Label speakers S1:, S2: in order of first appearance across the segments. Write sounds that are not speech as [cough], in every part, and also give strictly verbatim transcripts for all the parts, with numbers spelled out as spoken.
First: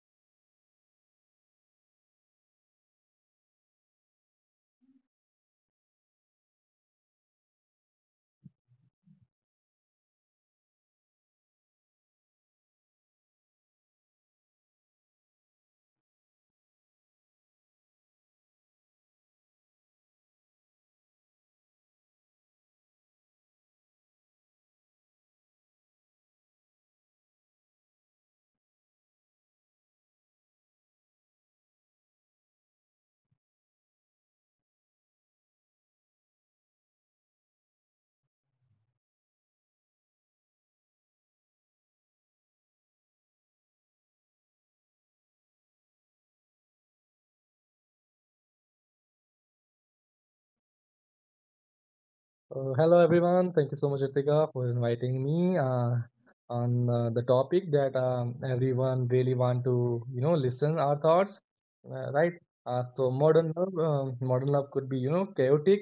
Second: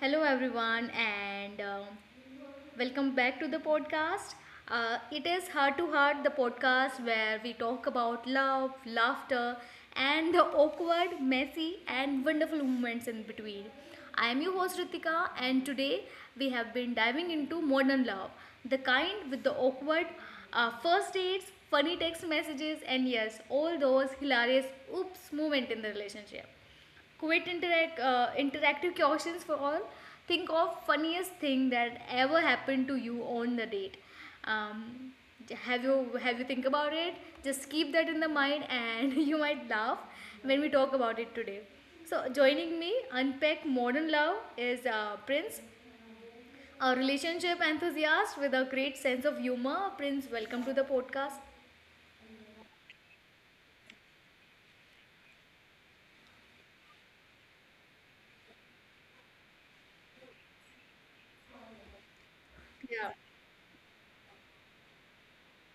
S1: Hello, everyone, and um, welcome back to the podcast. Uh, it is Heart to Heart, the podcast where we talk about love, laughter, and the awkward, messy, and wonderful moments in between. I am your host Ritika, and today we have been diving into modern love, the kind with the awkward uh, first dates, funny text messages, and yes, all those hilarious oops moment in the relationship. Quit interact, uh, interactive questions for all. Think of funniest thing that ever happened to you on the date. Um, have you have you think about it? Just keep that in the mind, and [laughs] you might laugh when we talk about it today. So joining me, unpack modern love is uh, Prince, a relationship enthusiast with a great sense of humor. Prince, welcome to the podcast.
S2: Uh, hello everyone. Thank you so much, Ritika, for inviting me uh, on uh, the topic that um, everyone really want to, you know, listen our thoughts, uh, right? Uh, so
S1: Yeah,
S2: modern love, um modern love could be, you know, chaotic,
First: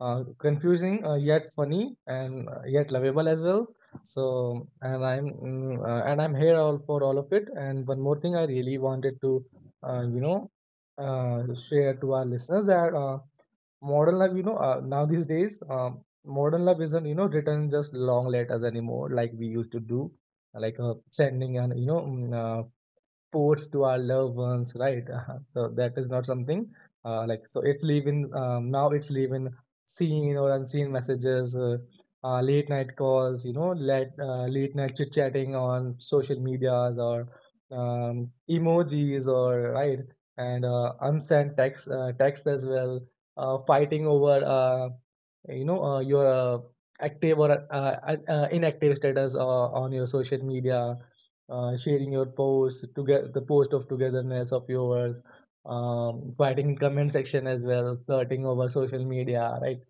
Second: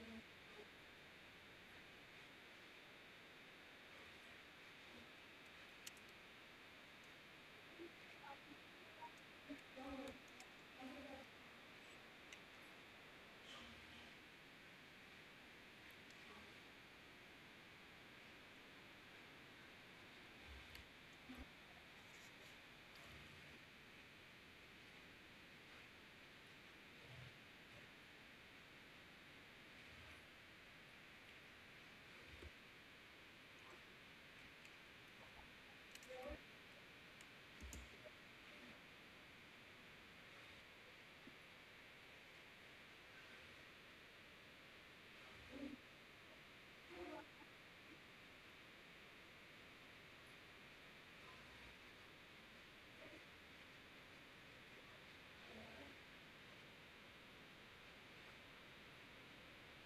S2: uh, confusing, uh, yet funny, and uh, yet lovable as well. So, and I'm mm, uh, and I'm here all for all of it. And one more thing, I really wanted to, uh, you know, uh, share to our listeners that. Uh, Modern love, you know, uh, now these days, um, modern love isn't, you know, written just long letters anymore, like we used to do, like uh, sending and, you know, mm, uh, sports to our loved ones, right? [laughs] So that is not something uh, like so. It's leaving um, now. It's leaving seen or unseen messages, uh, uh, late night calls. You know, late uh, late night chit chatting on social medias, or um, emojis, or right, and uh, unsent text uh, text as well. Uh, fighting over, uh, you know uh, your uh, active or uh, uh, uh, inactive status uh, on your social media, uh, sharing your post to get the post of togetherness of yours, um, fighting in comment section as well, flirting over social media, right?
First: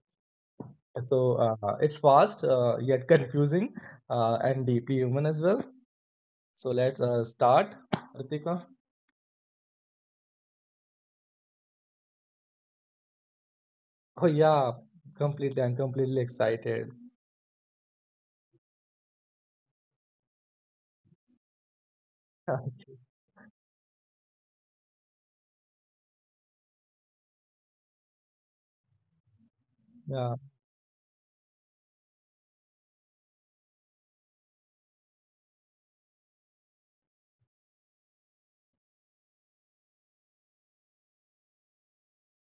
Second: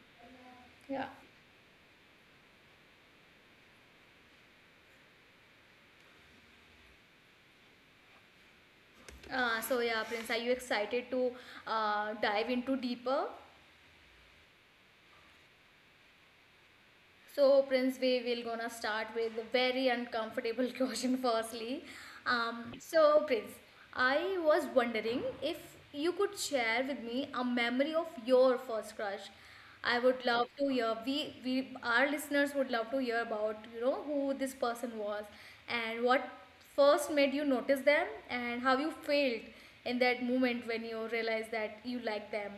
S1: yeah.
S2: So, uh, it's fast, uh, yet confusing, uh, and deeply human as well. So let's uh, start, Ritika.
S1: Uh, so yeah, Prince, are you excited to uh, dive into deeper?
S2: Oh yeah, completely, I'm completely excited.
S1: So, Prince, we will gonna start with a very uncomfortable [laughs] question firstly. Um,
S2: [laughs]
S1: so, Prince, I was wondering if you could share with me a memory of your first crush. I would
S2: Yeah.
S1: love to hear. We, we, our listeners would love to hear about you know who this person was, and what first made you notice them, and how you felt in that moment when you realized that you liked them.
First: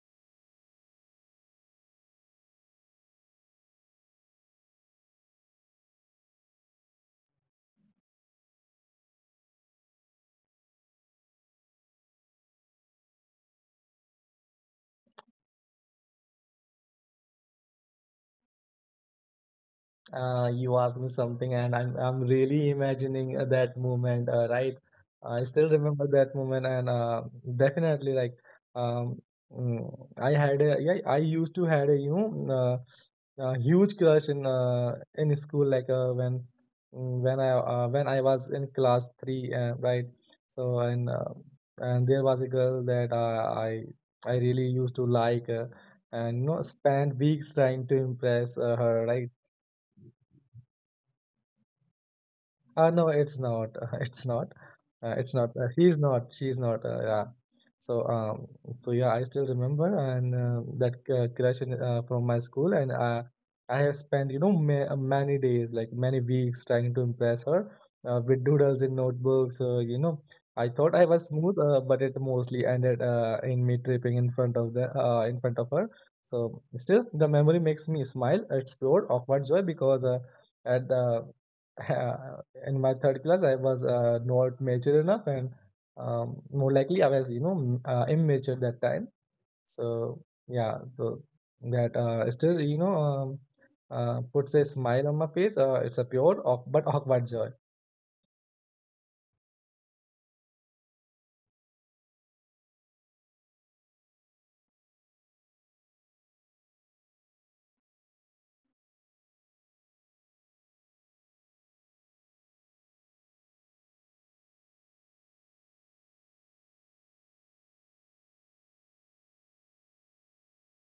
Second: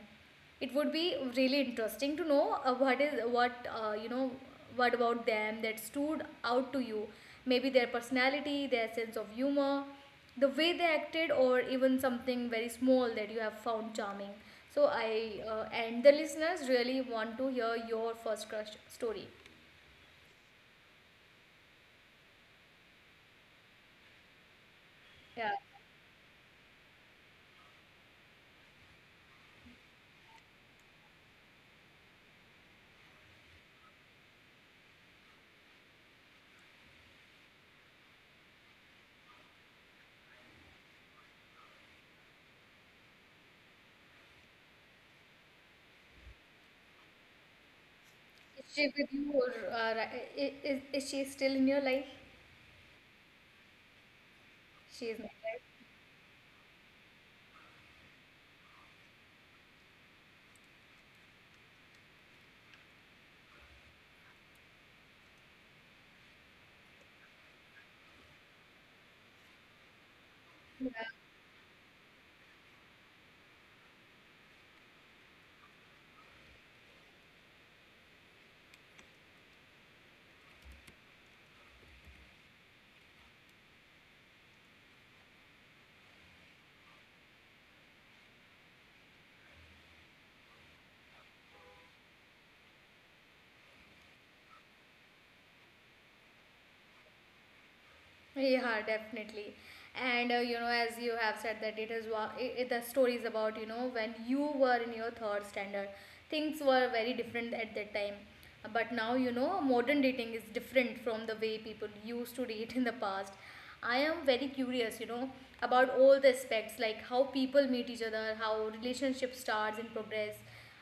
S1: It would be really interesting to know uh, what is what uh, you know what about them that stood out to you, maybe their personality, their sense of humor, the way they acted, or even something very small that you have found charming. So I uh, And the listeners really want to hear your first crush story.
S2: Uh, you asked me something, and I'm I'm really imagining uh, that moment, uh, right? I still remember that moment, and uh, definitely, like, um, mm, I had a yeah, I used to had a, you know mm, uh, a huge crush in uh, in school, like uh, when mm, when I uh, when I was in class three, uh, right? So and uh, and there was a girl that uh, I I really used to like, uh, and you know spend weeks trying to impress
S1: Yeah, is
S2: uh,
S1: she
S2: her,
S1: with
S2: right?
S1: you or uh, ri- i- is, is she still in your life?
S2: Uh, no, it's not. [laughs] It's not.
S1: She
S2: Uh,
S1: is not,
S2: it's not.
S1: right?
S2: Uh, he's not. She's not. Uh, yeah. So um. So yeah, I still remember, and uh, that uh, crush in, uh, from my school, and uh, I have spent, you know ma- many days, like many weeks, trying to impress her uh, with doodles in notebooks. Uh, you know, I thought I was smooth, uh, but it mostly ended uh, in me tripping in front of the uh, in front of her. So still, the memory makes me smile. It's pure awkward joy because uh, at the [laughs] in my third class I was uh, not mature enough, and um, more likely I was, you know m- uh, immature that time. So yeah so That uh, still, you know um, uh, puts a smile on my face. Uh, it's a pure awk- but awkward joy.
S1: Yeah, definitely. And uh, you know, as you have said that it is wa- I I the stories about you know when you were in your third standard, things were very different at that time. But now you know modern dating is different from the way people used to date in the past. I am very curious, you know, about all the aspects like how people meet each other, how relationship starts and progress,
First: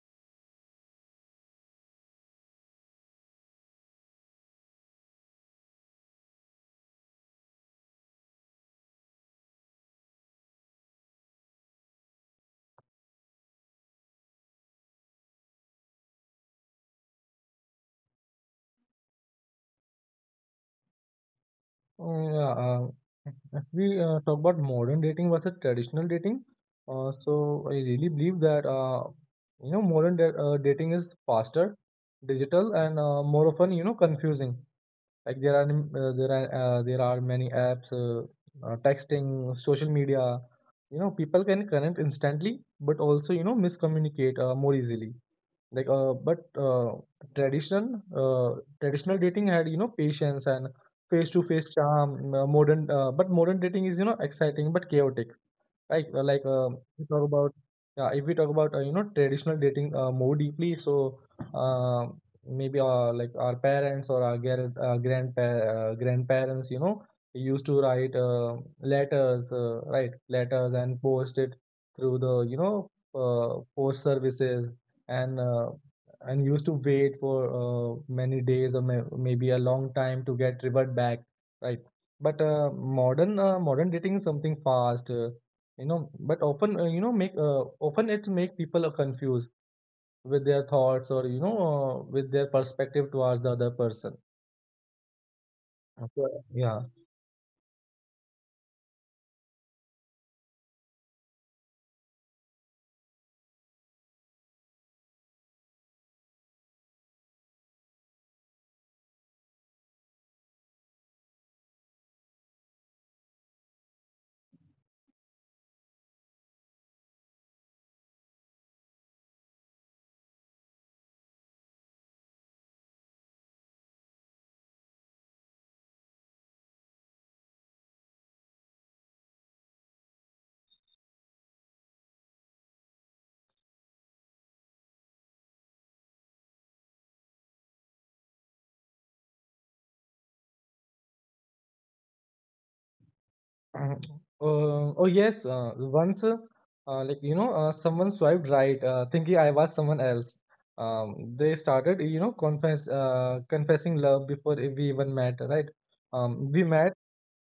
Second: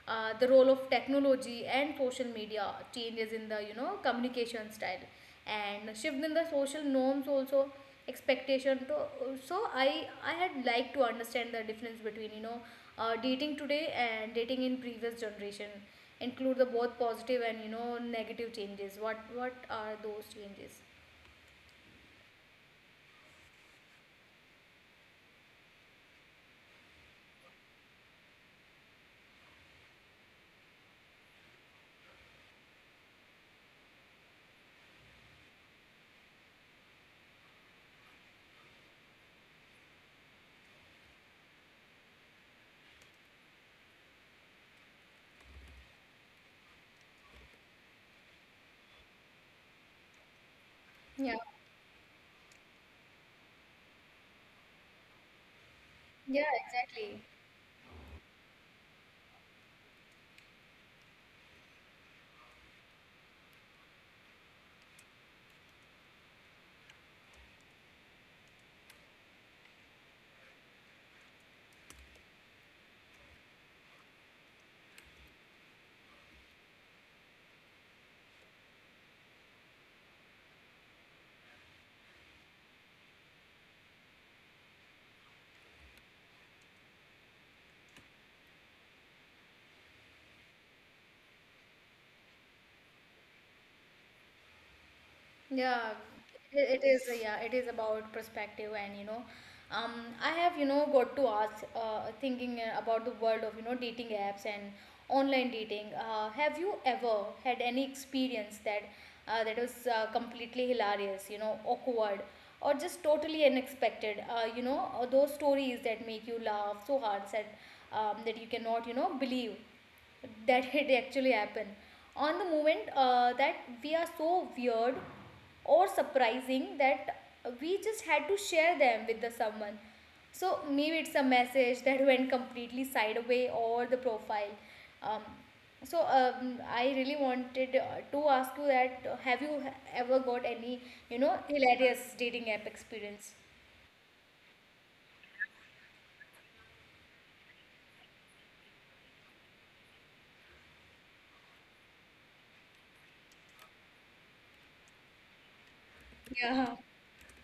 S1: uh, the role of technology and social media changes in the you know communication style, and shift in the social norms also expectation. To, so I I had like to understand the difference between you know uh, dating today and dating in previous generation, include the both positive and you know negative changes. What what are those changes?
S2: Mm, yeah, um, [laughs] if we uh, talk about modern dating versus traditional dating. Uh, so i really believe that, uh, you know modern da- uh, dating is faster, digital, and uh, more often, you know, confusing. Like there are uh, there are uh, there are many apps, uh, uh, texting, social media. You know, people can connect instantly, but also, you know miscommunicate uh, more easily. Like uh, but uh, traditional uh, traditional dating had, you know patience and face
S1: Yeah.
S2: to face charm. uh, Modern uh, but modern dating is, you know exciting but chaotic, like uh, like
S1: Yeah,
S2: uh, we talk
S1: exactly.
S2: about yeah, if we talk about, uh, you know traditional dating uh, more deeply. So, uh, maybe uh, like our parents or our gar- uh, grandpa- uh, grandparents, you know, used to write uh, letters, uh, right, letters, and post it through the, you know uh, post services, and uh, and used to wait for uh, many days, or may- maybe a long time to get revert back, right? But uh, modern uh, modern dating is something fast, uh, you know but often, uh, you know make uh, often it make people uh, confused with their thoughts, or, you know uh, with their perspective towards the other person.
S1: Yeah,
S2: So,
S1: it
S2: yeah.
S1: it is. Yeah, it is about perspective, and you know, um, I have you know got to ask, uh, thinking uh, about the world of you know dating apps and online dating. Uh, have you ever had any experience that uh, that was uh, completely hilarious, you know, awkward, or just totally unexpected? Uh, you know, uh, those stories that make you laugh so hard that um, that you cannot you know believe that [laughs] it actually happened on the moment uh, that we are so weird or surprising that we just had to share them with the someone. So maybe it's a message that [laughs] went completely sideways or the profile. Um, so um, i really wanted uh, to ask you that uh, have you ever got any you know hilarious dating app experience?
S2: [clears throat] uh, oh yes. Uh, once, uh, uh, like you know uh, someone swiped right, uh, thinking i was someone else. Um, they started, you know, confess uh, confessing love before we even met, right? Um, we
S1: Yeah.
S2: met,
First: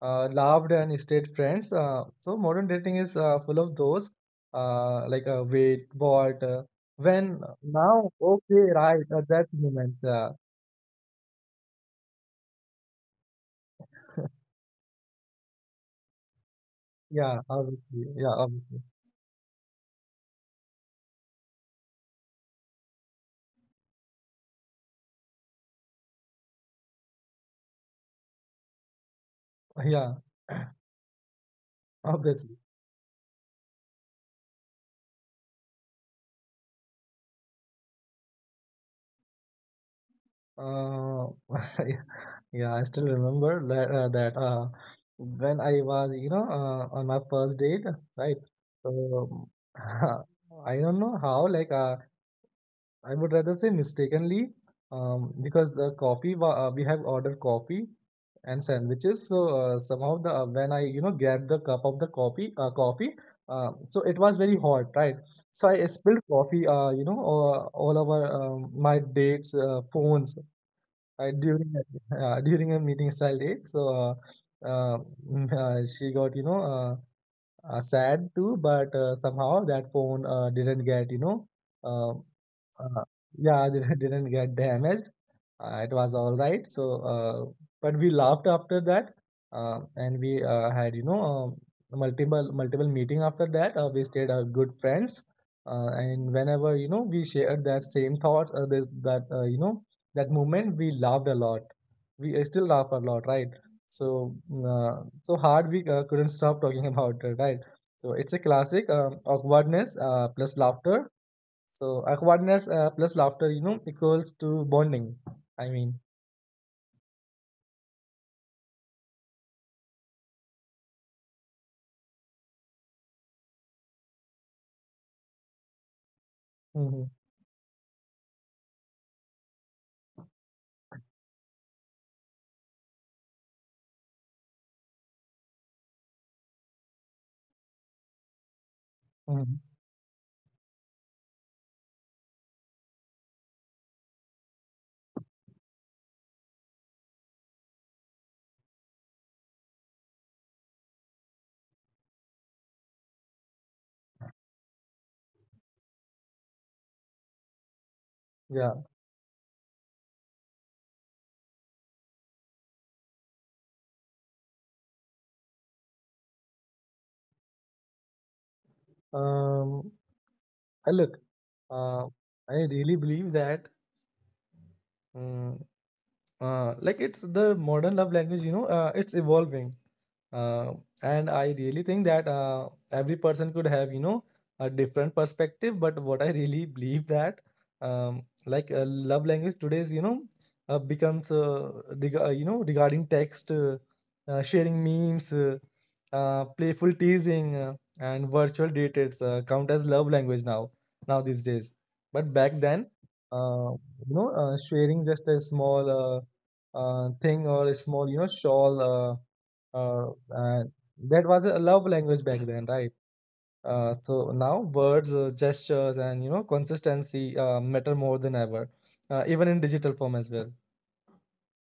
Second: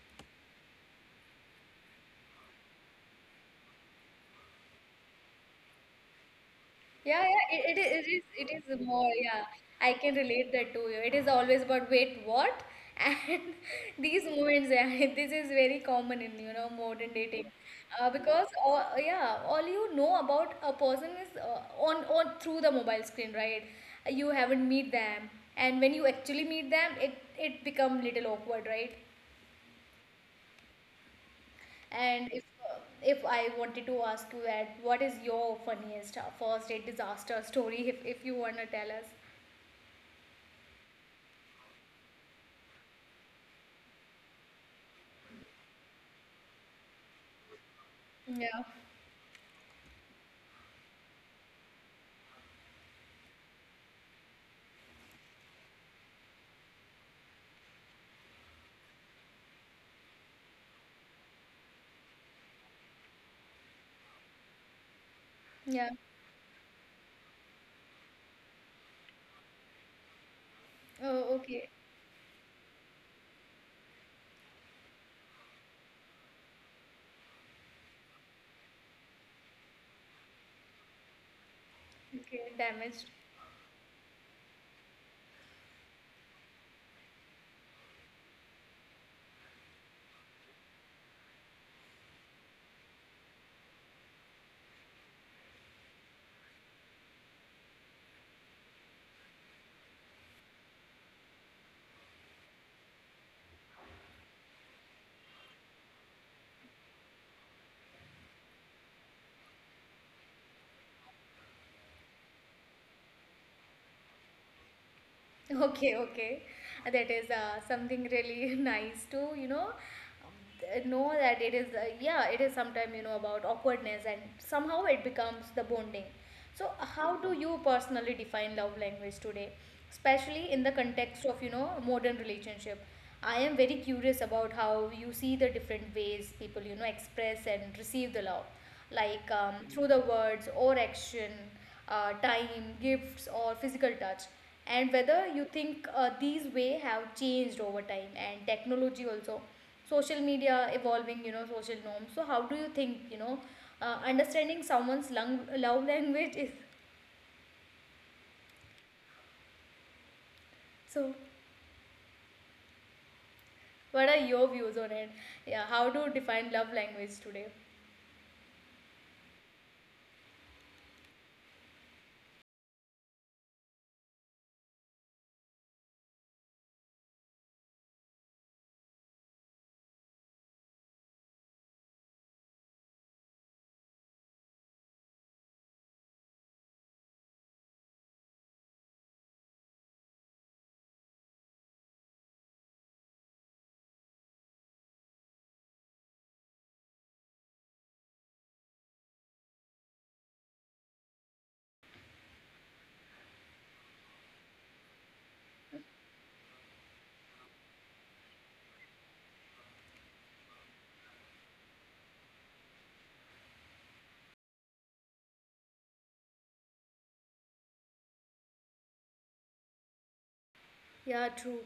S2: uh, loved, and stayed friends. Uh, so modern dating is uh, full of those uh, like uh, wait, what, uh,
S1: Yeah,
S2: when,
S1: yeah, it, it is,
S2: now,
S1: it is,
S2: okay,
S1: it is
S2: right,
S1: more,
S2: at
S1: yeah.
S2: that
S1: I
S2: moment.
S1: can
S2: Uh,
S1: relate that to you. It is always about wait, what? And [laughs] these moments, yeah, [laughs] this is very common in, you know, modern
S2: yeah,
S1: dating.
S2: obviously.
S1: Uh,
S2: Yeah,
S1: because,
S2: obviously.
S1: all, yeah, all you know about a person is uh, on, on through the mobile screen, right? You haven't meet them. And when you actually meet them, it, it become little awkward, right?
S2: Yeah,
S1: And if
S2: obviously.
S1: uh, if I wanted to ask you that, what is your funniest uh, first date disaster story? If if you wanna tell us.
S2: Uh, [laughs] yeah, I still remember that, uh, that uh, when I was, you know, uh, on my first date, right?
S1: Yeah,
S2: So [laughs] I don't know how, like, uh, I would rather say, mistakenly, um, because the coffee wa- uh, we have ordered coffee and sandwiches. So, uh, somehow the uh, when I, you know, grabbed the cup of the coffee, uh, coffee, uh, so it was very hot, right? So I
S1: yeah.
S2: spilled coffee, uh, you know, all, all over um, my dates, uh, phones, uh,
S1: Oh, okay.
S2: during a- uh, during a meeting style date. So uh, uh, mm, uh, she got, you know uh, uh, sad too, but uh, somehow that phone uh, didn't get, you know. Uh,
S1: Okay,
S2: uh,
S1: damaged. [laughs]
S2: yeah, [laughs] I didn't, didn't get damaged. Uh, it was all right. So, uh, but we laughed after that, uh, and we uh, had, you know um multiple multiple meeting after that. Uh, we stayed uh, good friends, uh, and whenever, you know, we shared that same thoughts, uh, this, that, uh, you know that moment, we laughed a lot. We uh, still laugh a lot, right? So, mm, uh, so hard we uh, couldn't stop talking [laughs] about it, right? So it's a classic um awkwardness uh, plus laughter, so awkwardness uh, plus laughter, you know, equals to bonding. I
S1: Okay,
S2: mean,
S1: okay. That is uh, something really [laughs] nice to, you know, um, th- know that it is, uh, yeah, it is. Sometimes you know, about awkwardness and somehow it becomes the bonding. So, how
S2: hmm
S1: do you personally define love language today, especially in the context of, you know, modern relationship? I am very curious about how you see the different ways people, you know, express and receive the love, like um,
S2: hmm
S1: through the words or action, uh, time, gifts, or physical touch, and whether you think uh, these way have changed over time and technology also, social media evolving, you know, social norms. So how do you think, you know, uh, understanding someone's lung- love language is
S2: yeah.
S1: so? What are your views on it? Yeah, how to define love language today?
S2: Um, I look, uh, I really believe that. mm, uh, like, it's the modern love language, you know uh, it's evolving, uh, and i really think that uh, every person could have, you know a different perspective, but what i really believe that, um, like uh, love language today's, you know uh, becomes, uh, reg- uh, you know regarding text, uh, uh, sharing memes, uh, uh, playful teasing, uh, and virtual dates, uh, count as love language now now these days. But back then, uh, you know uh, sharing just a small, uh, uh, thing, or a small, you know shawl, uh, uh, and that was a love language back then, right? Uh, so now, words, uh, gestures, and, you know consistency, uh, matter more than ever, uh, even in digital form as well.
S1: Yeah, true.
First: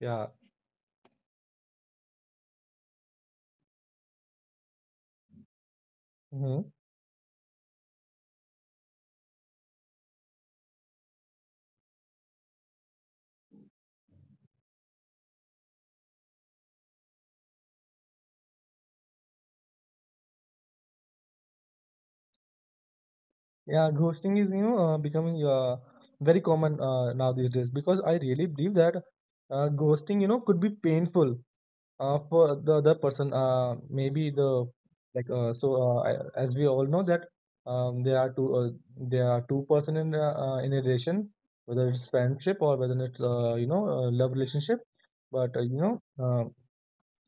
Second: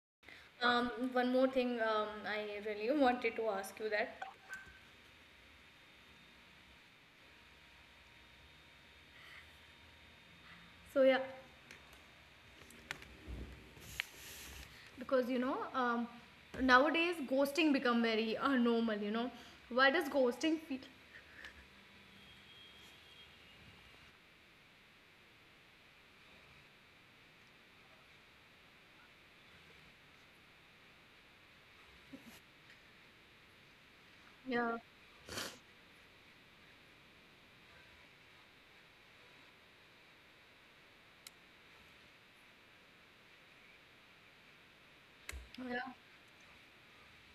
S2: Yeah.
S1: Um, one more thing, um, I really [laughs] wanted to ask you that.
S2: hmm
S1: So yeah, because you know um, nowadays ghosting become very uh, normal, you know, why does ghosting feel,
S2: yeah, ghosting is, you know uh, becoming uh, very common uh, now these days, because i really believe that uh, ghosting, you know could be painful uh, for the other person. Uh, maybe the,
S1: yeah,
S2: like uh, so uh, I- as we all know that, um, there are two uh, there are two person in uh, uh, in a relation, whether it's friendship or whether it's, uh, you know uh, love relationship. But, uh, you
S1: yeah,
S2: know uh,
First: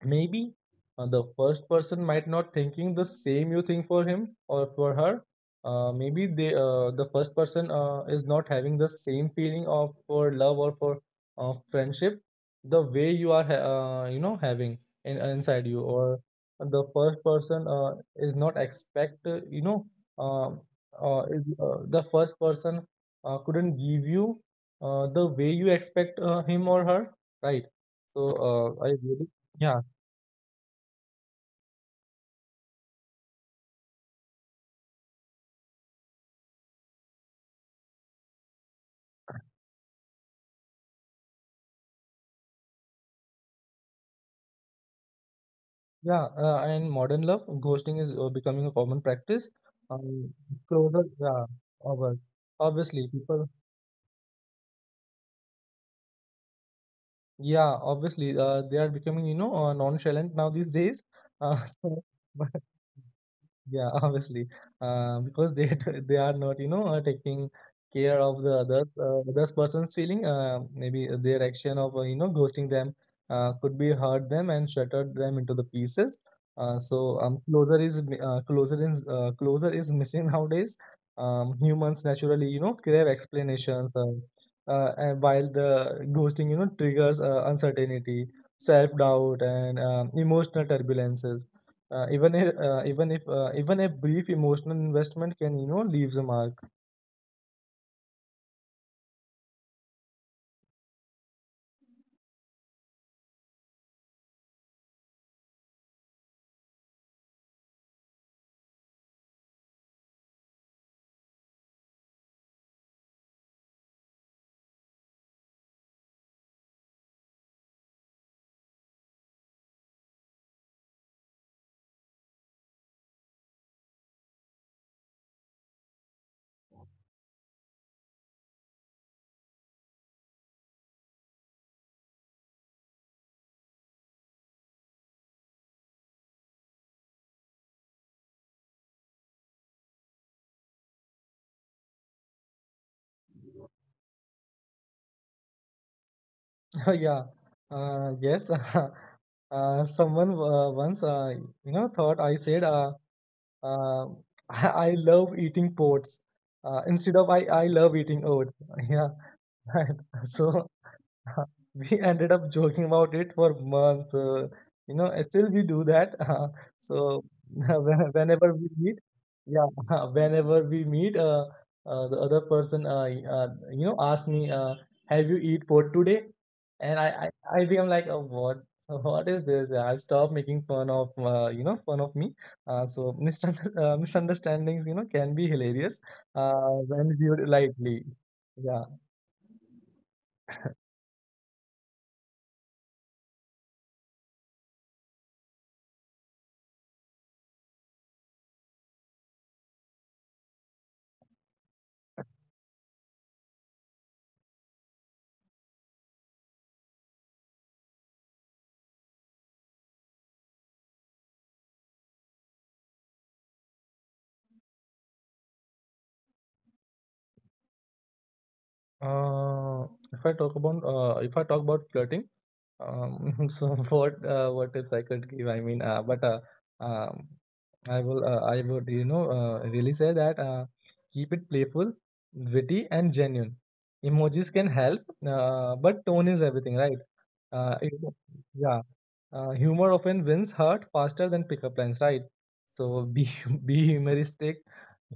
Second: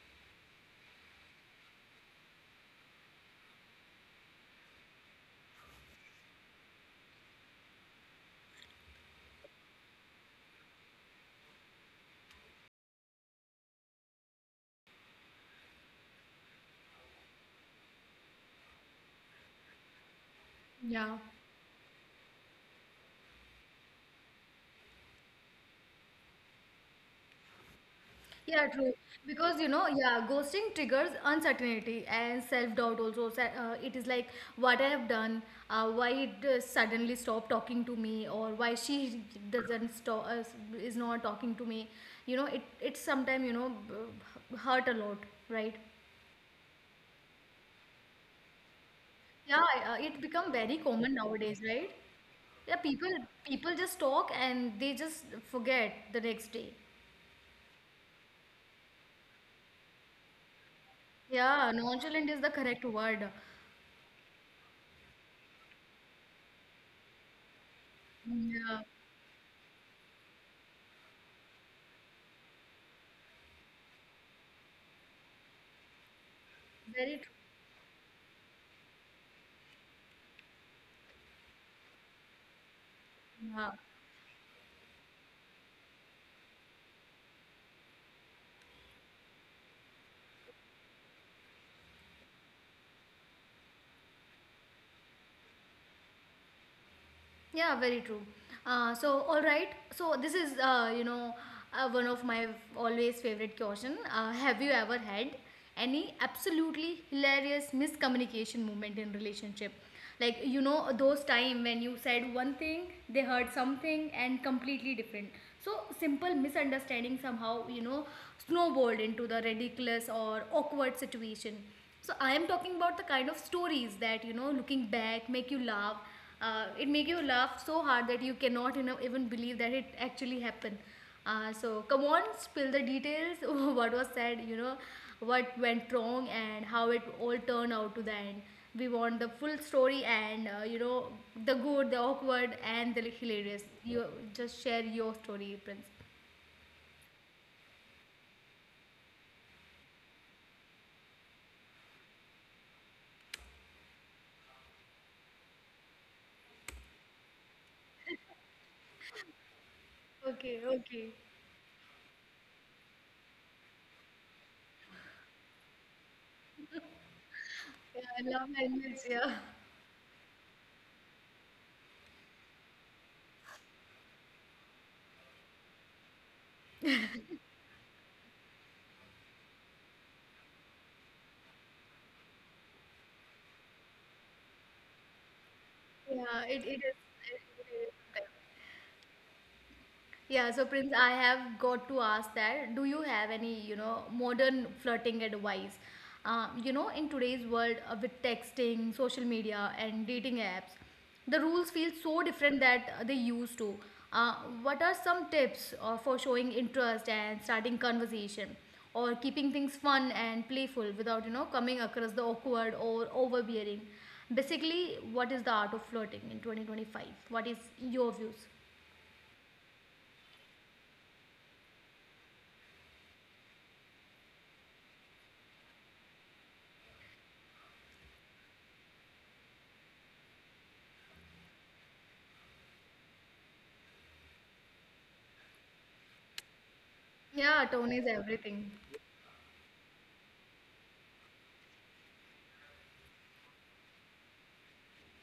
S2: maybe uh, the first person might not thinking the same you think for him or for her. Uh, maybe they uh, the first person uh, is not having the same feeling of for love, or for uh, friendship, the way you are ha- uh, you know having in, inside you, or the first person uh, is not expect, uh, you know um
S1: yeah,
S2: uh, is, uh, the first person uh, couldn't give you uh, the way you expect uh, him or her, right? So,
S1: yeah,
S2: uh,
S1: true?
S2: I really.
S1: Because you know
S2: Yeah.
S1: yeah ghosting triggers uncertainty and self-doubt also. Se- uh, it is like what I have done, uh, why it uh, suddenly stopped talking to me or why she doesn't stop uh, is not talking to me. You know, it it's sometimes you know b- hurt a lot, right?
S2: Yeah, uh, and modern love, ghosting is uh, becoming a common practice.
S1: Yeah, uh, it
S2: Um,
S1: become very
S2: Closer,
S1: common
S2: yeah,
S1: nowadays, right?
S2: obvious.
S1: Yeah, people
S2: Obviously, people,
S1: people just talk and they just forget the next day.
S2: yeah, obviously, uh, they are becoming, you know, uh, nonchalant now these days.
S1: Yeah,
S2: Uh, [laughs] so,
S1: nonchalant is the
S2: but
S1: correct word.
S2: yeah, [laughs] obviously, uh, because they [laughs] they are not, you know, uh, taking care
S1: Mm,
S2: of the
S1: yeah,
S2: other uh, other person's feeling. Uh, maybe their action of, uh, you know ghosting them, uh, could be hurt them and shattered them into the pieces. Uh,
S1: very
S2: so
S1: true.
S2: um, closer is mi- uh, closer is uh, Closer is missing [laughs] nowadays. Um, humans naturally, you know, crave
S1: Yeah.
S2: explanations. Uh, uh, and while the ghosting, you know, triggers uh, uncertainty, self doubt, and um, emotional turbulences. Uh, even a, uh, even if uh, even a brief emotional investment can, you know, leaves a mark.
S1: Yeah, very true. Uh, so, all right. So, this is, uh, you know, uh, one of my always favorite question. Uh, have you ever had any absolutely hilarious miscommunication moment in relationship? Like, you know, those time when you said one thing, they heard something and completely different. So, simple misunderstanding somehow, you know, snowballed into the ridiculous or awkward situation. So, I am talking about the kind of stories that, you know, looking back make you laugh, uh, it make you laugh so hard that you cannot you know even believe that it actually happened. Uh, so come on, spill the details. [laughs] What was said, you know, what went wrong, and how it all turned out to the end? We want the full story, and uh, you know, the good, the awkward, and the hilarious. You just share your story, Prince.
S2: [laughs] Yeah. Uh, yes. [laughs] Uh, someone uh, once, uh, you know thought I said, uh, uh, [laughs] I I love eating oats, uh, instead of I I love eating oats. [laughs] Yeah. [laughs]
S1: Okay,
S2: So
S1: okay.
S2: [laughs] we ended up joking about it for months. Uh, you know, and still we do that. [laughs] so [laughs] when-
S1: Yeah, love
S2: Whenever we
S1: language.
S2: meet,
S1: Yeah,
S2: yeah, [laughs] whenever we meet, uh, uh, the other person, uh, y- uh, you know, asks me, uh, "Have you eat pork today?" And I, I, I become like, oh, what, [laughs] what is this? Uh, I stop making fun of, uh, you know, fun of me. Uh, so misunder- [laughs] uh, Misunderstandings, you know, can be hilarious
S1: yeah. It it
S2: uh,
S1: is.
S2: when
S1: It,
S2: viewed
S1: it
S2: lightly.
S1: is.
S2: Yeah.
S1: Yeah, so Prince, I have got to ask that. Do you have any, you know, modern flirting advice? Uh, you know, in today's world uh, with texting, social media, and dating apps, the rules feel so different that uh, they used to. Uh, what are some tips uh, for showing interest and starting conversation, or keeping things fun and playful without, you know, coming across the awkward or overbearing? Basically, what is the art of flirting in twenty twenty-five? What is your views?
S2: Uh, if I talk about uh, if I talk about flirting, um, [laughs] so what uh, what tips I could give? I mean, uh, but uh, um, I will uh, I would, you know, uh, really say that, uh, keep it playful, witty, and genuine. Emojis can help, uh, but tone is everything, right?
S1: Yeah,
S2: Uh,
S1: tone
S2: it-
S1: is everything.
S2: yeah, uh, humor often wins heart faster than pickup lines, right? So be [laughs] be humoristic,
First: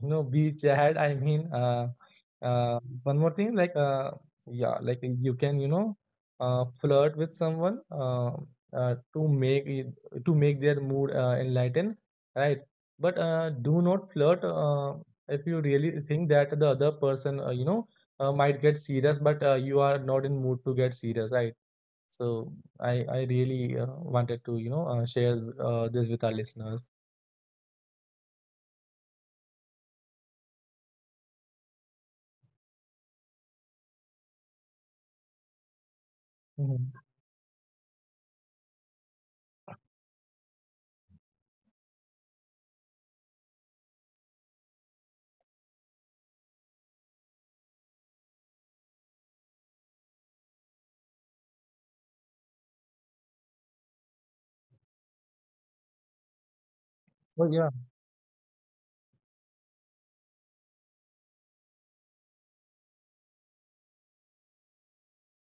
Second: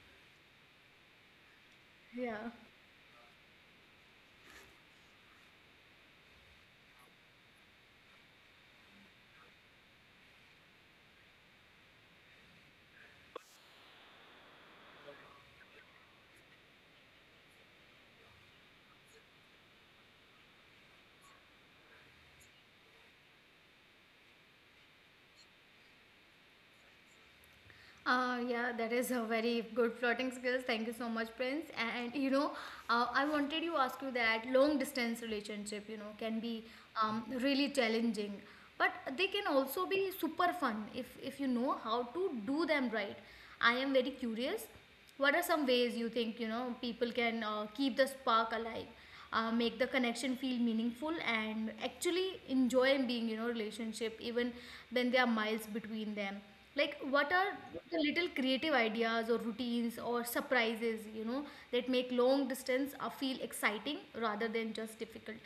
S2: you know, be chat. I mean, uh,
S1: Yeah.
S2: uh, one more thing, like uh, yeah, like you can, you know, uh, flirt with someone, uh, uh, to make it, to make their mood uh, enlightened, right? But uh, do not flirt, uh, if you really think that the other person uh, you know, uh, might get serious, but uh, you are not in mood to get serious, right? So I I really uh, wanted to, you know, uh, share uh, this with our listeners.
S1: Uh, yeah, that is a very good flirting skills. Thank you so much, Prince. And you know, uh, I wanted you ask you that long distance relationship, you know, can be
S2: Mhm.
S1: um, really challenging, but they can also be super fun if if you know how to do them right. I am very curious. What are some ways you think you know people can uh, keep the spark alive, uh, make the connection feel meaningful, and actually enjoy being you know relationship even when there are miles between them? Like what are
S2: So yeah.
S1: the little creative ideas or routines or surprises you know that make long distance uh, feel exciting rather than just difficult?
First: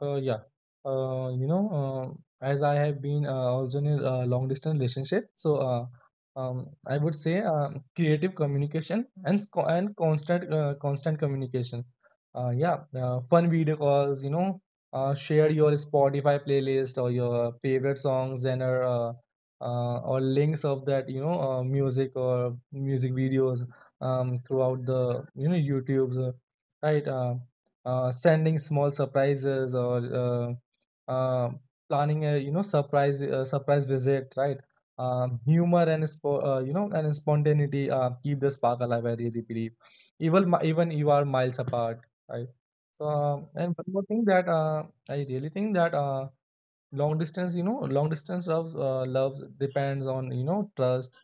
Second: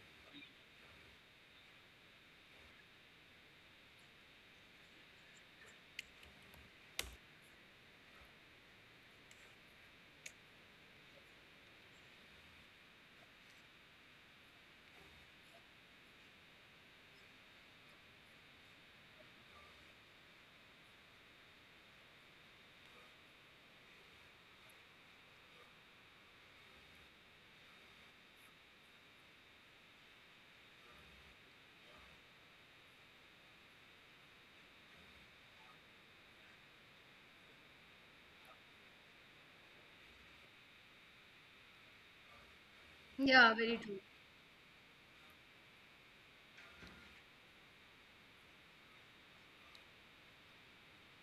S2: Uh, yeah. Uh, you know, uh, as I have been uh, also in a uh, long distance relationship, so uh, um, I would say um, creative communication and co- and constant uh, constant communication. Uh, yeah, uh, fun video calls. You know, uh, share your Spotify playlist or your favorite songs, and or uh, uh, or links of, that you know, uh, music or music videos um, throughout, the you know, YouTube's, uh, right. Uh, uh, sending small surprises, or uh, uh, planning, a you know, surprise uh, surprise visit, right. Um, humor and spo- uh, you know, and spontaneity uh, keep the spark alive, I really believe, even mi- even you are miles apart, right. So um,
S1: Yeah,
S2: and
S1: very
S2: one
S1: true.
S2: more thing that, uh, I really think that, uh, long distance, you know, long distance loves uh, loves depends on, you know, trust,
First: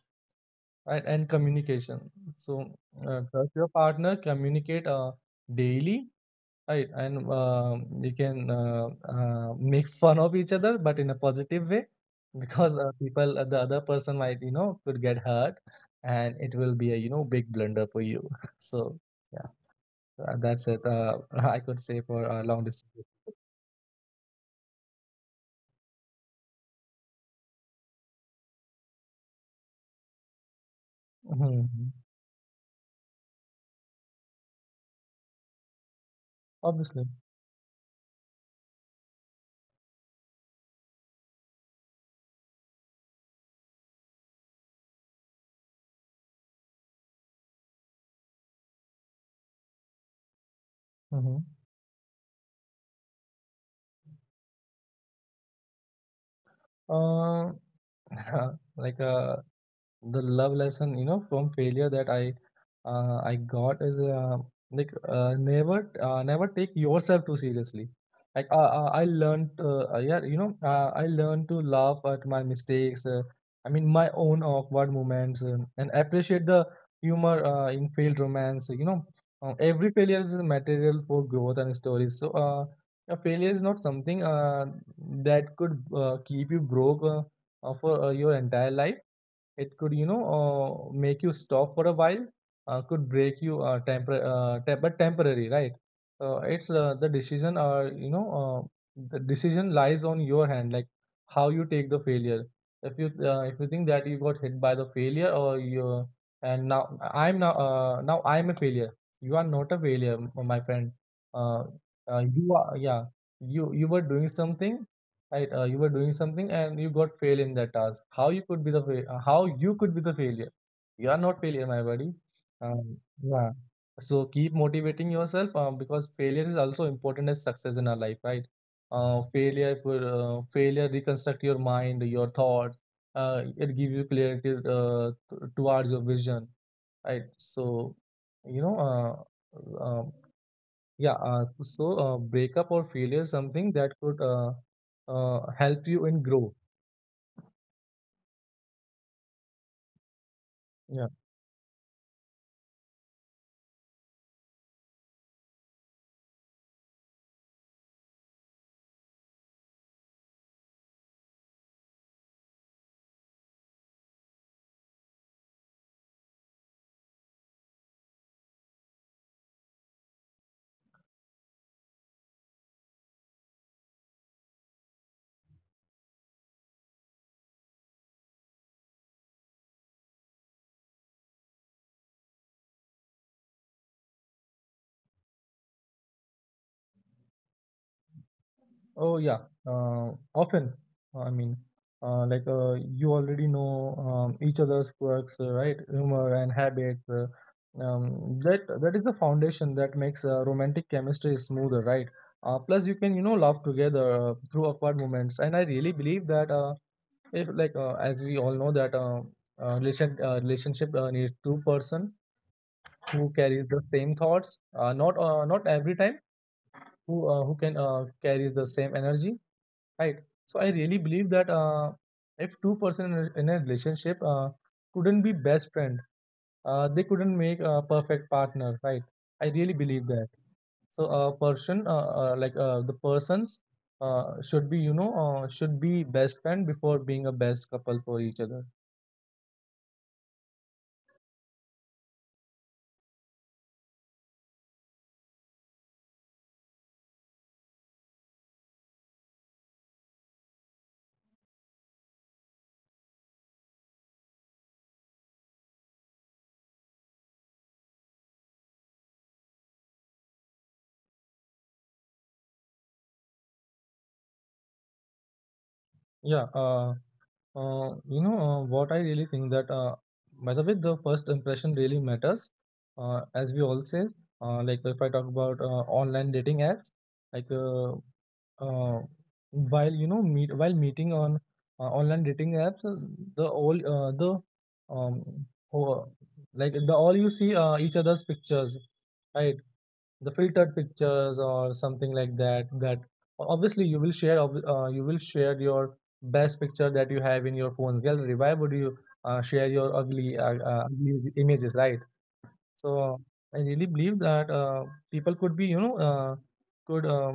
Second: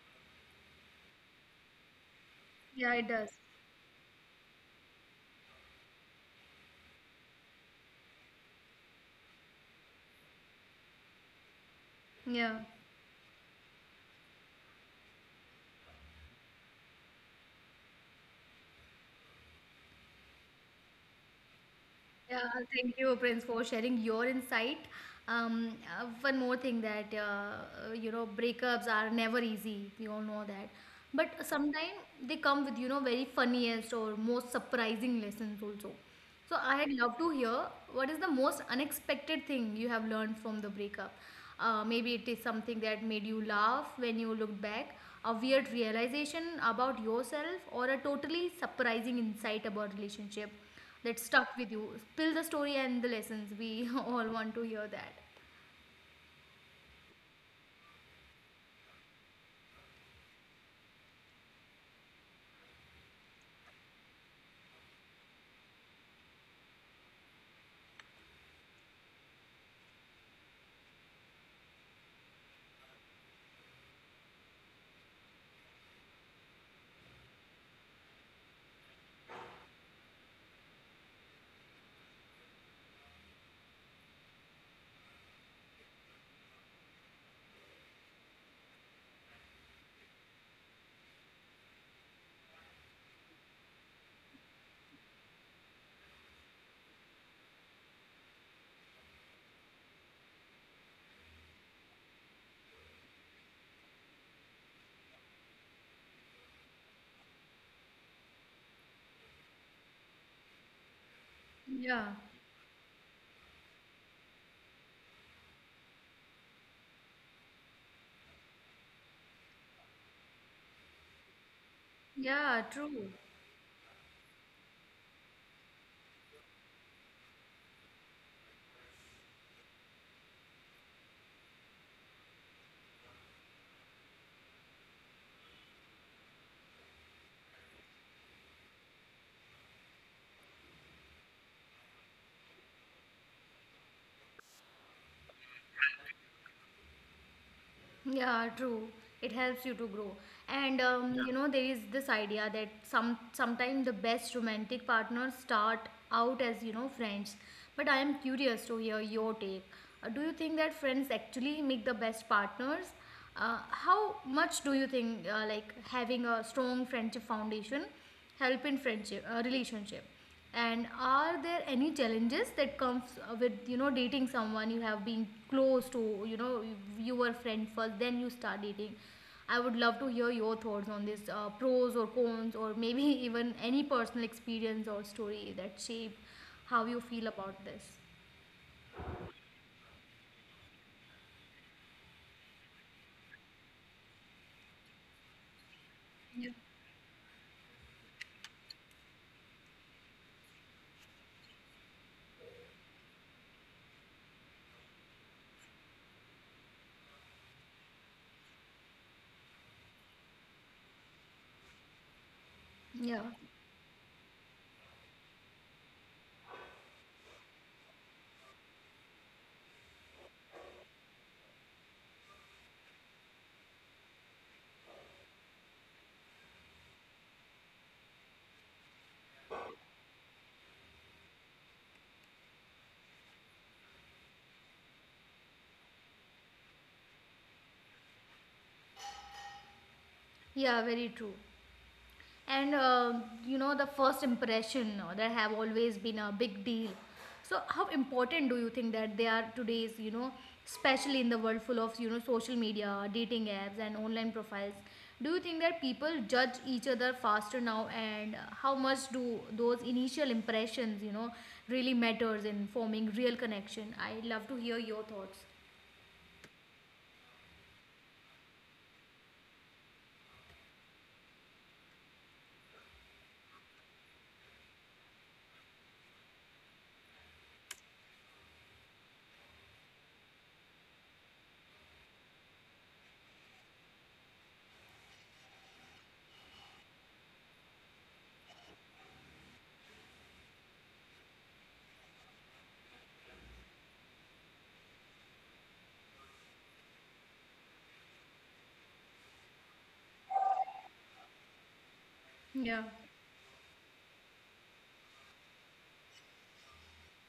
S2: right, and communication. So
S1: Yeah, it
S2: uh,
S1: does.
S2: trust your partner, communicate uh, daily. Right, and um, you can uh, uh, make fun of each other, but in a positive way, [laughs]
S1: Yeah.
S2: because uh, people, uh, the other person might, you know, could get hurt, and it will be a, you know, big blunder for you. [laughs] So, yeah, uh, that's it. Uh, [laughs] I could say for uh,
S1: Yeah,
S2: long distance.
S1: thank you, Prince, for sharing your insight. Um, uh, one more thing that uh, uh, you know, breakups are never easy. We all know that,
S2: Mhm,
S1: but
S2: mhm.
S1: sometimes they come with you know very funniest or most surprising lessons also. So I'd
S2: Obviously.
S1: love to hear what is the most unexpected thing you have learned from the breakup. Uh, maybe it is something that made you laugh when you looked back, a weird realization about yourself, or a totally surprising insight about relationship that
S2: Hmm.
S1: stuck with you. Spill the story and the lessons. We [laughs] all want to hear that.
S2: Uh, [laughs] like uh, The love lesson, you know, from failure that I uh, I got is, uh, like uh, never uh, never take yourself too seriously. Like, uh, uh, I learned, uh, uh, yeah, you know, uh, I learned to laugh at my mistakes. Uh, I mean, my own awkward moments, um, and appreciate the humor uh, in failed romance. You know, uh, every failure is a material for growth and stories. So, uh, a failure is not something uh, that could uh, keep you broke uh, uh, for uh, your entire life. It could, you know, uh, make you stop for a while, uh, could break you, uh, tempor- uh, te- but temporary, right? Uh, it's uh, the decision, Or you know, uh, the decision lies on your hand, like how you take the failure. If you uh, if you think that you got hit by the failure, or you, and now I'm now uh, now I'm a failure. You are not a failure, m- my friend. Uh,
S1: Yeah,
S2: uh, you are, yeah. You you were doing something. Right, uh, you were doing something and you got fail in that task. How you could be the fail? Uh, how you could be the failure? You are not failure, my buddy.
S1: yeah,
S2: Um,
S1: true.
S2: yeah. So keep motivating yourself, um, because failure is also important as success in our life, right? Uh, failure, could, uh, failure reconstruct your mind, your thoughts. Uh, it give you clarity uh, t- towards your vision, right? So, you know, uh, uh, yeah, uh, so uh, breakup or failure is something that could uh, uh, help you in grow.
S1: Yeah, true. It helps you to grow. And
S2: Yeah.
S1: um, yeah, you know, there is this idea that some sometimes the best romantic partners start out as, you know, friends. But I am curious to hear your take. Uh, do you think that friends actually make the best partners? Uh, how much do you think uh, like having a strong friendship foundation help in friendship uh, relationship? And are there any challenges that comes uh, with you know dating someone you have been close to? you know you, you were friend first, then you start dating. I would love to hear your thoughts on this, uh, pros or cons, or maybe [laughs] even any personal experience or story that shape how you feel about this.
S2: Oh, yeah. Uh, often, uh, I mean, uh, like, uh, you already know um, each other's quirks, uh, right? Humor and
S1: Yeah.
S2: habits. Uh, um, that that is the foundation that makes uh, romantic chemistry smoother, right? Uh, plus, you can, you know, laugh together uh, through awkward moments, and I really believe that, uh, if like uh, as we all know that, uh, uh, relation uh, relationship uh, needs two person
S1: Yeah,
S2: who carries the same thoughts, uh, not uh, not every time, who uh, who can uh, carries the same energy, right. So I really believe that, uh, if two person in a in a relationship uh, couldn't be best friend, uh, they couldn't make a perfect partner, right. I really believe that. So a person, uh, uh, like uh, the persons uh, should be, you know, uh, should be best friend before being a best couple for each other.
S1: yeah, very true. And um you know the first impression uh, that have always been a big deal. So how important do you think that they are today's, you know especially in the world full of, you know social media, dating apps, and online profiles? Do you think that people judge each other faster now? And uh, how much do those initial impressions, you know really matters in forming real connection? I'd love to hear your thoughts.
S2: Yeah, uh, Uh, you know, uh, what I really think that, uh, by the way the first impression really matters, uh, as we all says. Uh, like if I talk about uh, online dating apps, like, uh, uh, while you know meet while meeting on uh, online dating apps, uh, the all uh, the um ho- like the all you see uh, each other's pictures, right. The filtered pictures or something like that, that obviously you will share, ob- uh, you will share your best picture that you have in your phone's gallery. Why would you uh, share your ugly, uh, uh, ugly images, right?
S1: Yeah.
S2: So I really believe that uh, people could be, you know, uh, could uh,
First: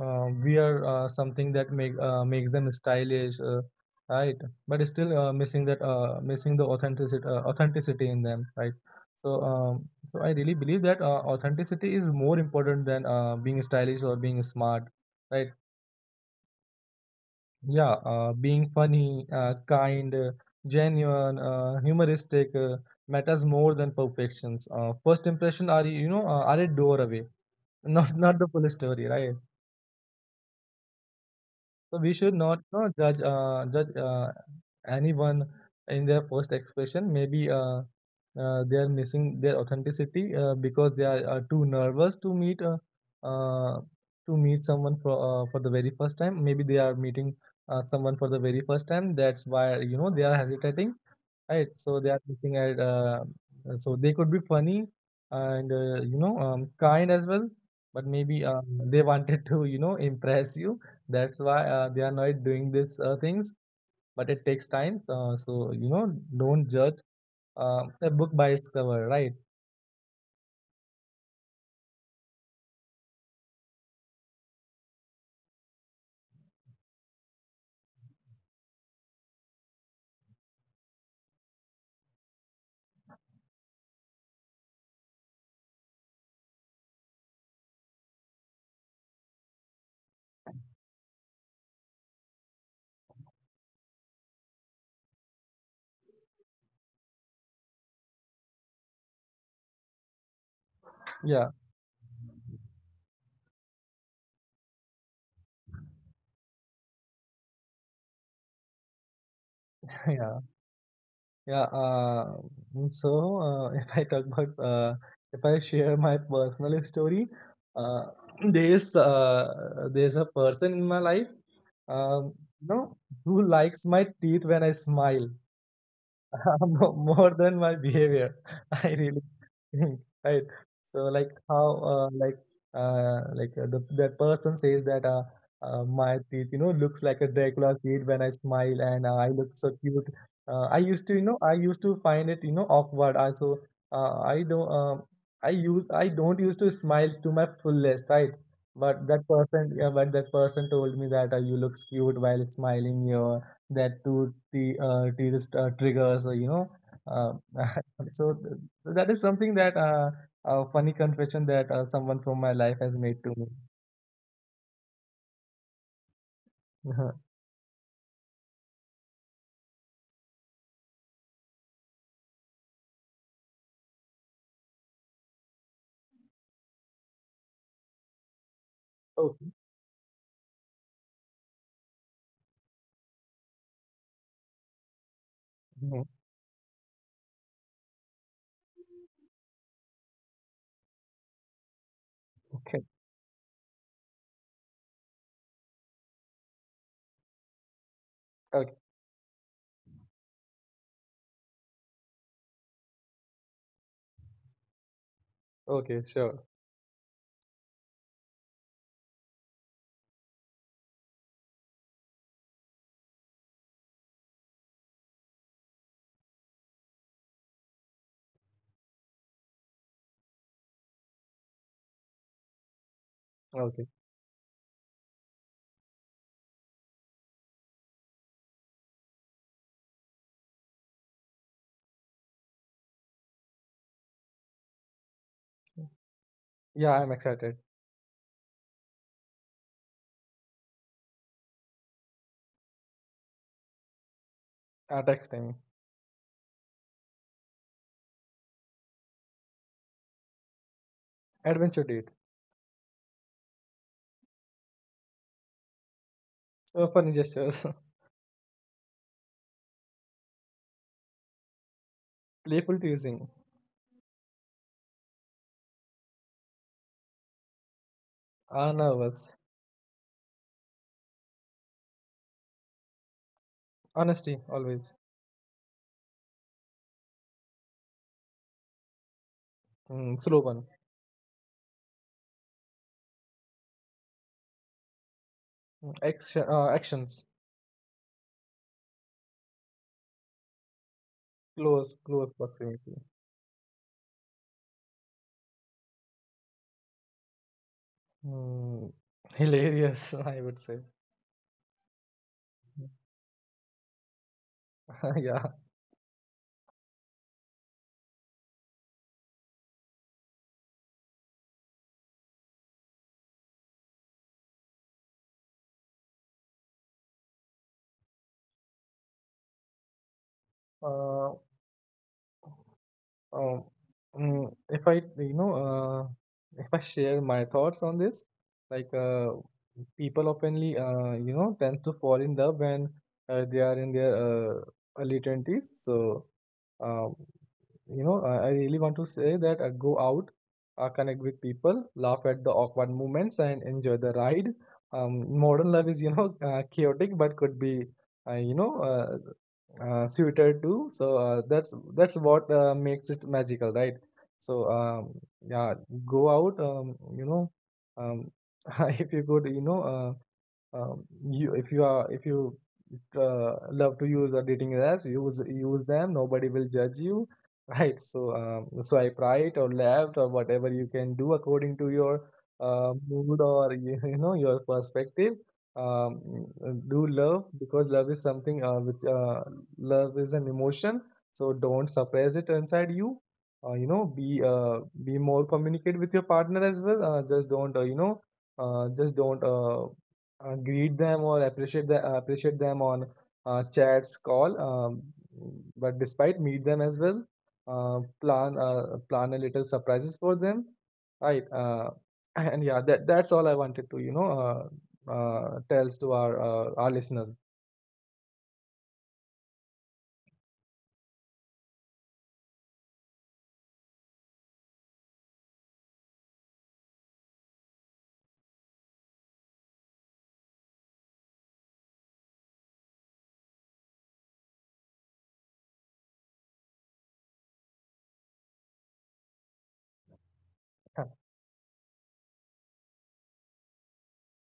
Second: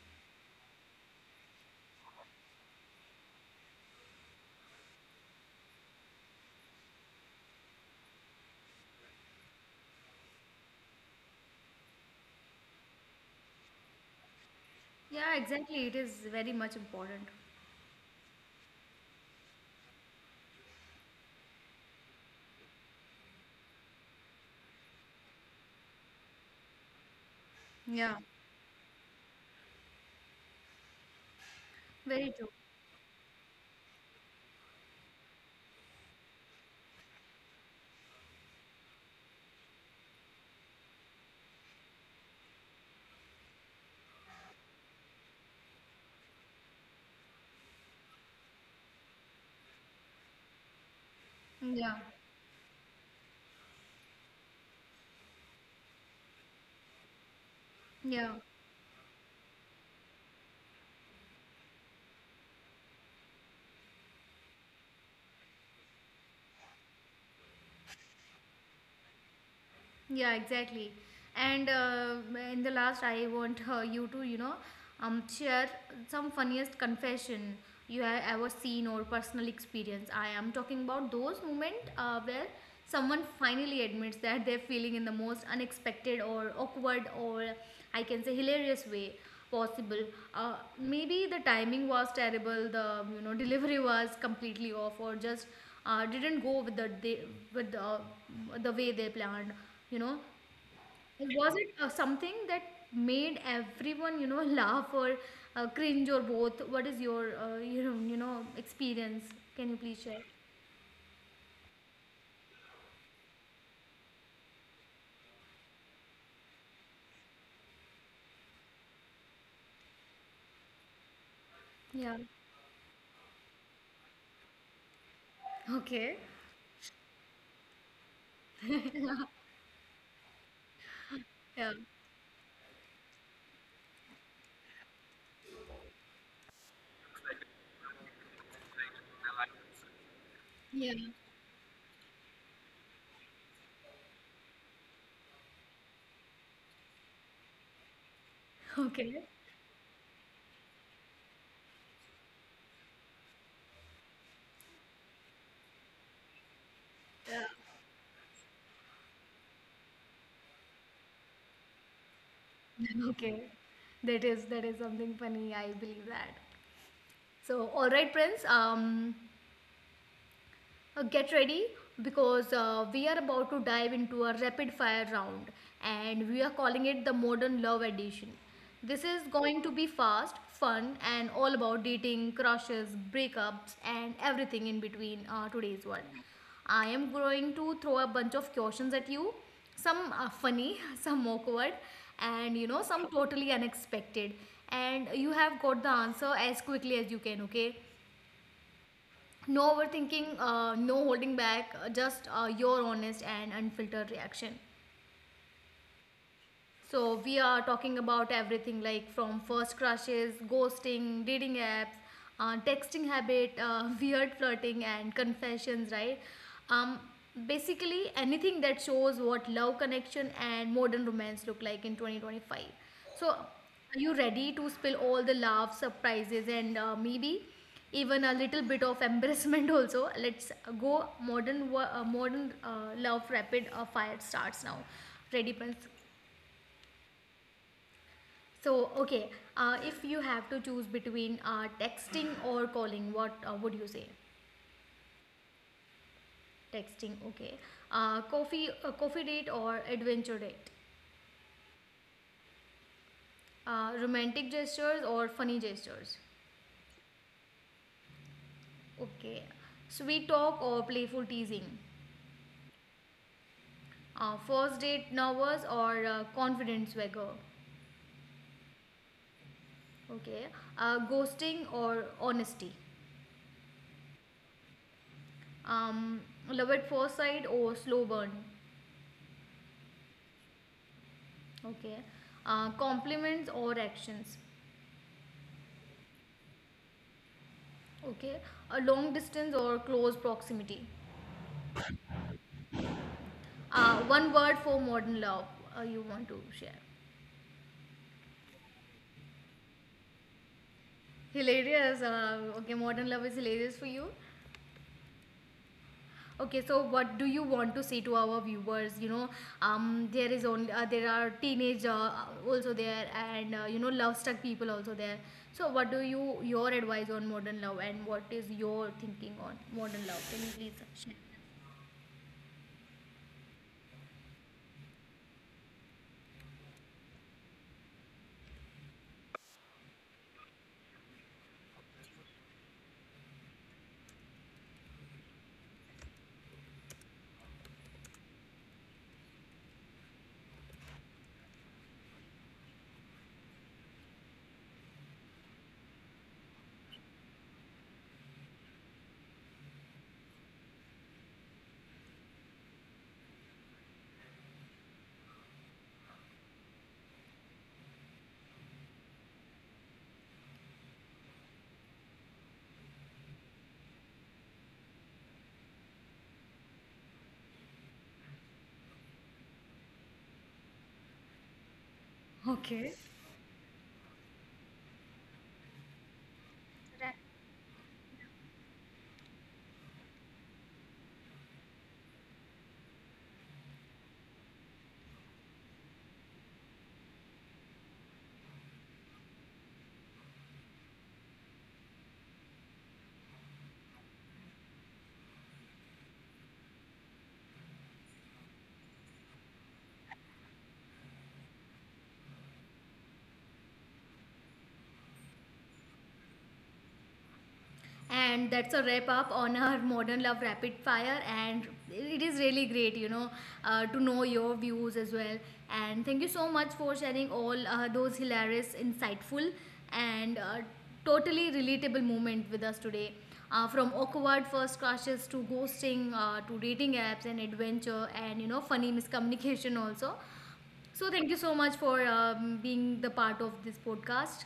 S2: uh, wear uh, something that make, uh, makes them stylish, uh, right? But it's still uh, missing that, uh, missing the authenticity, uh, authenticity in them, right? So um, so I really believe that uh, authenticity is more important than uh, being stylish or being smart,
S1: Yeah,
S2: right?
S1: exactly, it is very much important.
S2: Yeah, uh, being funny, uh, kind, uh, genuine, uh, humoristic uh, matters more than perfections. Uh, first impression are, you know, uh, are a doorway, [laughs]
S1: Yeah,
S2: not not the full story, right? So we
S1: very
S2: should
S1: true.
S2: not, you know, judge, uh, judge uh, anyone in their first expression. Maybe uh, uh, they are missing their authenticity uh, because they are uh, too nervous to meet, uh, uh, to meet someone for, uh, for the very first time. Maybe they are meeting uh, someone for the very first time. That's why, you know, they are hesitating. Right,
S1: Yeah.
S2: so they are looking at, uh, so they could be funny and, uh, you know, um, kind as well, but
S1: Yeah.
S2: maybe uh, they wanted to, you know, impress you. That's why uh, they are not doing these uh, things. But it takes time, so, so you know, don't judge uh, a book by its cover, right?
S1: Yeah, exactly. And uh, in the last, I want uh, you to, you know, um, share some funniest confession you have ever seen or personal experience. I am talking about those moments uh, where someone finally admits that they're feeling in the most unexpected or awkward, or I can say hilarious way possible. Uh, maybe the timing was terrible, the you know delivery was completely off, or just uh, didn't go with the day, with the, the way they planned you know Like,
S2: Yeah,
S1: was it uh, something that made everyone you know [laughs] laugh or uh, cringe or both? What is your uh, you know you know experience? Can you please
S2: [laughs]
S1: share?
S2: yeah, yeah. Uh, so uh, [laughs] if I talk about uh, If I share my personal story, uh, [clears throat] there is uh, there's a person in my life.
S1: Yeah,
S2: Um, you know, who likes my teeth when I smile?
S1: okay.
S2: [laughs] Mo- More than my behavior. [laughs] I really think, right. So, like how,
S1: Yeah,
S2: uh, like uh, like uh, the that person says that, uh, uh, my teeth, you know, looks like a dracula teeth when I smile, and uh, I look so cute. Uh, I
S1: yeah,
S2: used to, you know, I used to find it, you know, awkward, I, so uh, i don't um, i use I don't used to smile to my fullest, right. But
S1: okay.
S2: that person, yeah, but that person told me that, uh, you look cute while smiling here, that to the uh, tourist uh, triggers, or you know, uh, [laughs] so th- That is something that, uh, a funny confession that uh, someone from my life has
S1: [laughs]
S2: made to
S1: Okay,
S2: me.
S1: that is, that is something funny, I believe that.
S2: [laughs]
S1: So, all right, Prince, um Uh, get ready, because uh, we are about to dive into a rapid fire round, and we are calling it the modern love edition. This is
S2: okay.
S1: going to be fast, fun, and all about dating, crushes, breakups, and everything in between uh, today's
S2: Mhm.
S1: world. I am going to throw a bunch of questions at you. Some are funny, [laughs] some awkward, and you
S2: Okay.
S1: know, some totally unexpected. And you have got the answer as quickly as you can, okay?
S2: Okay,
S1: No overthinking, uh, no holding back, uh, just uh, your honest and unfiltered reaction.
S2: okay, sure.
S1: So we are talking about everything, like from first crushes, ghosting, dating apps, uh, texting habit, uh, [laughs] weird flirting, and confessions, right? Um, Basically anything that shows what love, connection, and modern romance look like in twenty twenty-five. So
S2: Okay.
S1: are you ready to spill all the laughs, surprises, and uh, maybe even a little bit of embarrassment [laughs] also? Let's go. modern wo- uh, modern uh, love rapid uh, fire starts now. Ready, Prince?
S2: Yeah, I'm excited.
S1: So, okay, uh, if you have to choose between uh, texting or calling, what uh, would you say?
S2: Uh, texting.
S1: Texting, okay. Uh, coffee, uh, coffee date or adventure date?
S2: Adventure date.
S1: Uh, romantic gestures or funny gestures?
S2: Uh, funny gestures. [laughs]
S1: Okay. Sweet talk or playful teasing?
S2: Playful teasing.
S1: Uh, first date nervous or uh, confident swagger?
S2: Uh, nervous.
S1: Okay. Uh, ghosting or honesty?
S2: Honesty, always.
S1: Um, Love at first sight or slow burn?
S2: Mm, slow one.
S1: Okay. Uh, compliments or actions?
S2: Mm, Action, uh, actions.
S1: Okay, a long distance or close proximity?
S2: Close, close proximity.
S1: Uh, one word for modern love uh, you want to share.
S2: Mm, [laughs] hilarious, I would say.
S1: Hilarious. Uh, okay, modern love is hilarious for you.
S2: [laughs] Yeah.
S1: Okay, so what do you want to say to our viewers? You know, um, there is only, uh, there are teenage uh, also there, and uh, you know, love struck people also there. So, what do you, your advice on modern love, and what is your thinking on modern love? Can you please share?
S2: Uh, um, mm, if I, you know, uh, if I share my thoughts on this, like, uh, people oftenly, uh, you know, tend to fall in love when uh, they are in their uh, early twenties. So, um, you know, I, I really want to say that, uh, go out, uh, connect with people, laugh at the awkward moments, and enjoy the ride. Um, modern love is, you know, [laughs] uh, chaotic, but could be, uh, you know, uh, uh, suited to. So uh, that's that's what uh, makes it magical, right? So um, yeah, go out. Um, you know, um, [laughs] if you could, you know. Uh, um, you if you are if you uh, love to use uh, dating apps, use use them. Nobody will judge you, [laughs] right. So um, swipe right or left, or whatever you can do according to your uh, mood, or you, [laughs] you know, your perspective. Um, uh, do love, because love is something uh, which, uh, love is an emotion, so don't suppress it inside you. Uh, you know, be uh, be more communicate with your partner as well. Uh, just don't, uh, you know, uh, just don't, uh, uh, greet them, or appreciate the, uh, appreciate them on uh, chats call, um, but despite meet them as well. Uh, plan, uh, plan a little surprises for them, right. uh, [clears throat] and yeah, that that's all I wanted to, you know, uh, uh, tells to our, uh, our listeners.
S1: And that's a wrap up on our modern love rapid fire. And it is really great, you know, uh, to know your views as well. And thank you so much for sharing all uh, those hilarious, insightful, and uh, totally relatable moment with us today. Uh, from awkward first crushes to ghosting, uh, to dating apps and adventure, and you know funny miscommunication also. So
S2: [clears throat] [laughs]
S1: thank you so much for um, being the part of this podcast.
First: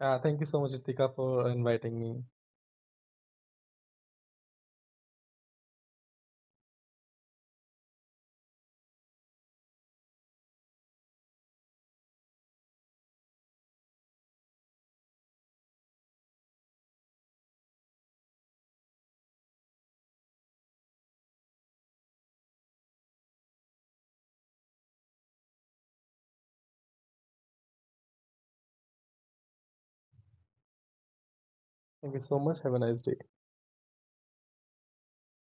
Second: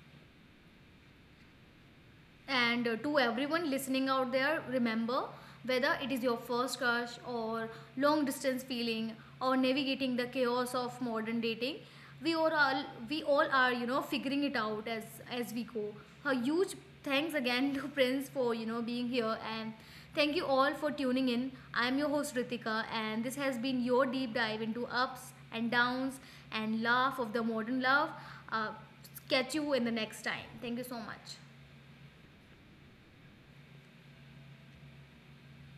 S2: uh, thank you so much Ritika, for inviting me.
S1: And uh, to everyone listening out there, remember, whether it is your first crush or long distance feeling, or navigating the chaos of modern dating, we all are, we all are you know figuring it out as as we go. A huge thanks again to [laughs] Prince for you know being here, and thank you all for tuning in. I'm your host Ritika, and this has been your deep dive into ups and downs and laugh of the modern love. Uh, Catch you in the next time. Thank you so much.
S2: Thank you so much, have a nice day.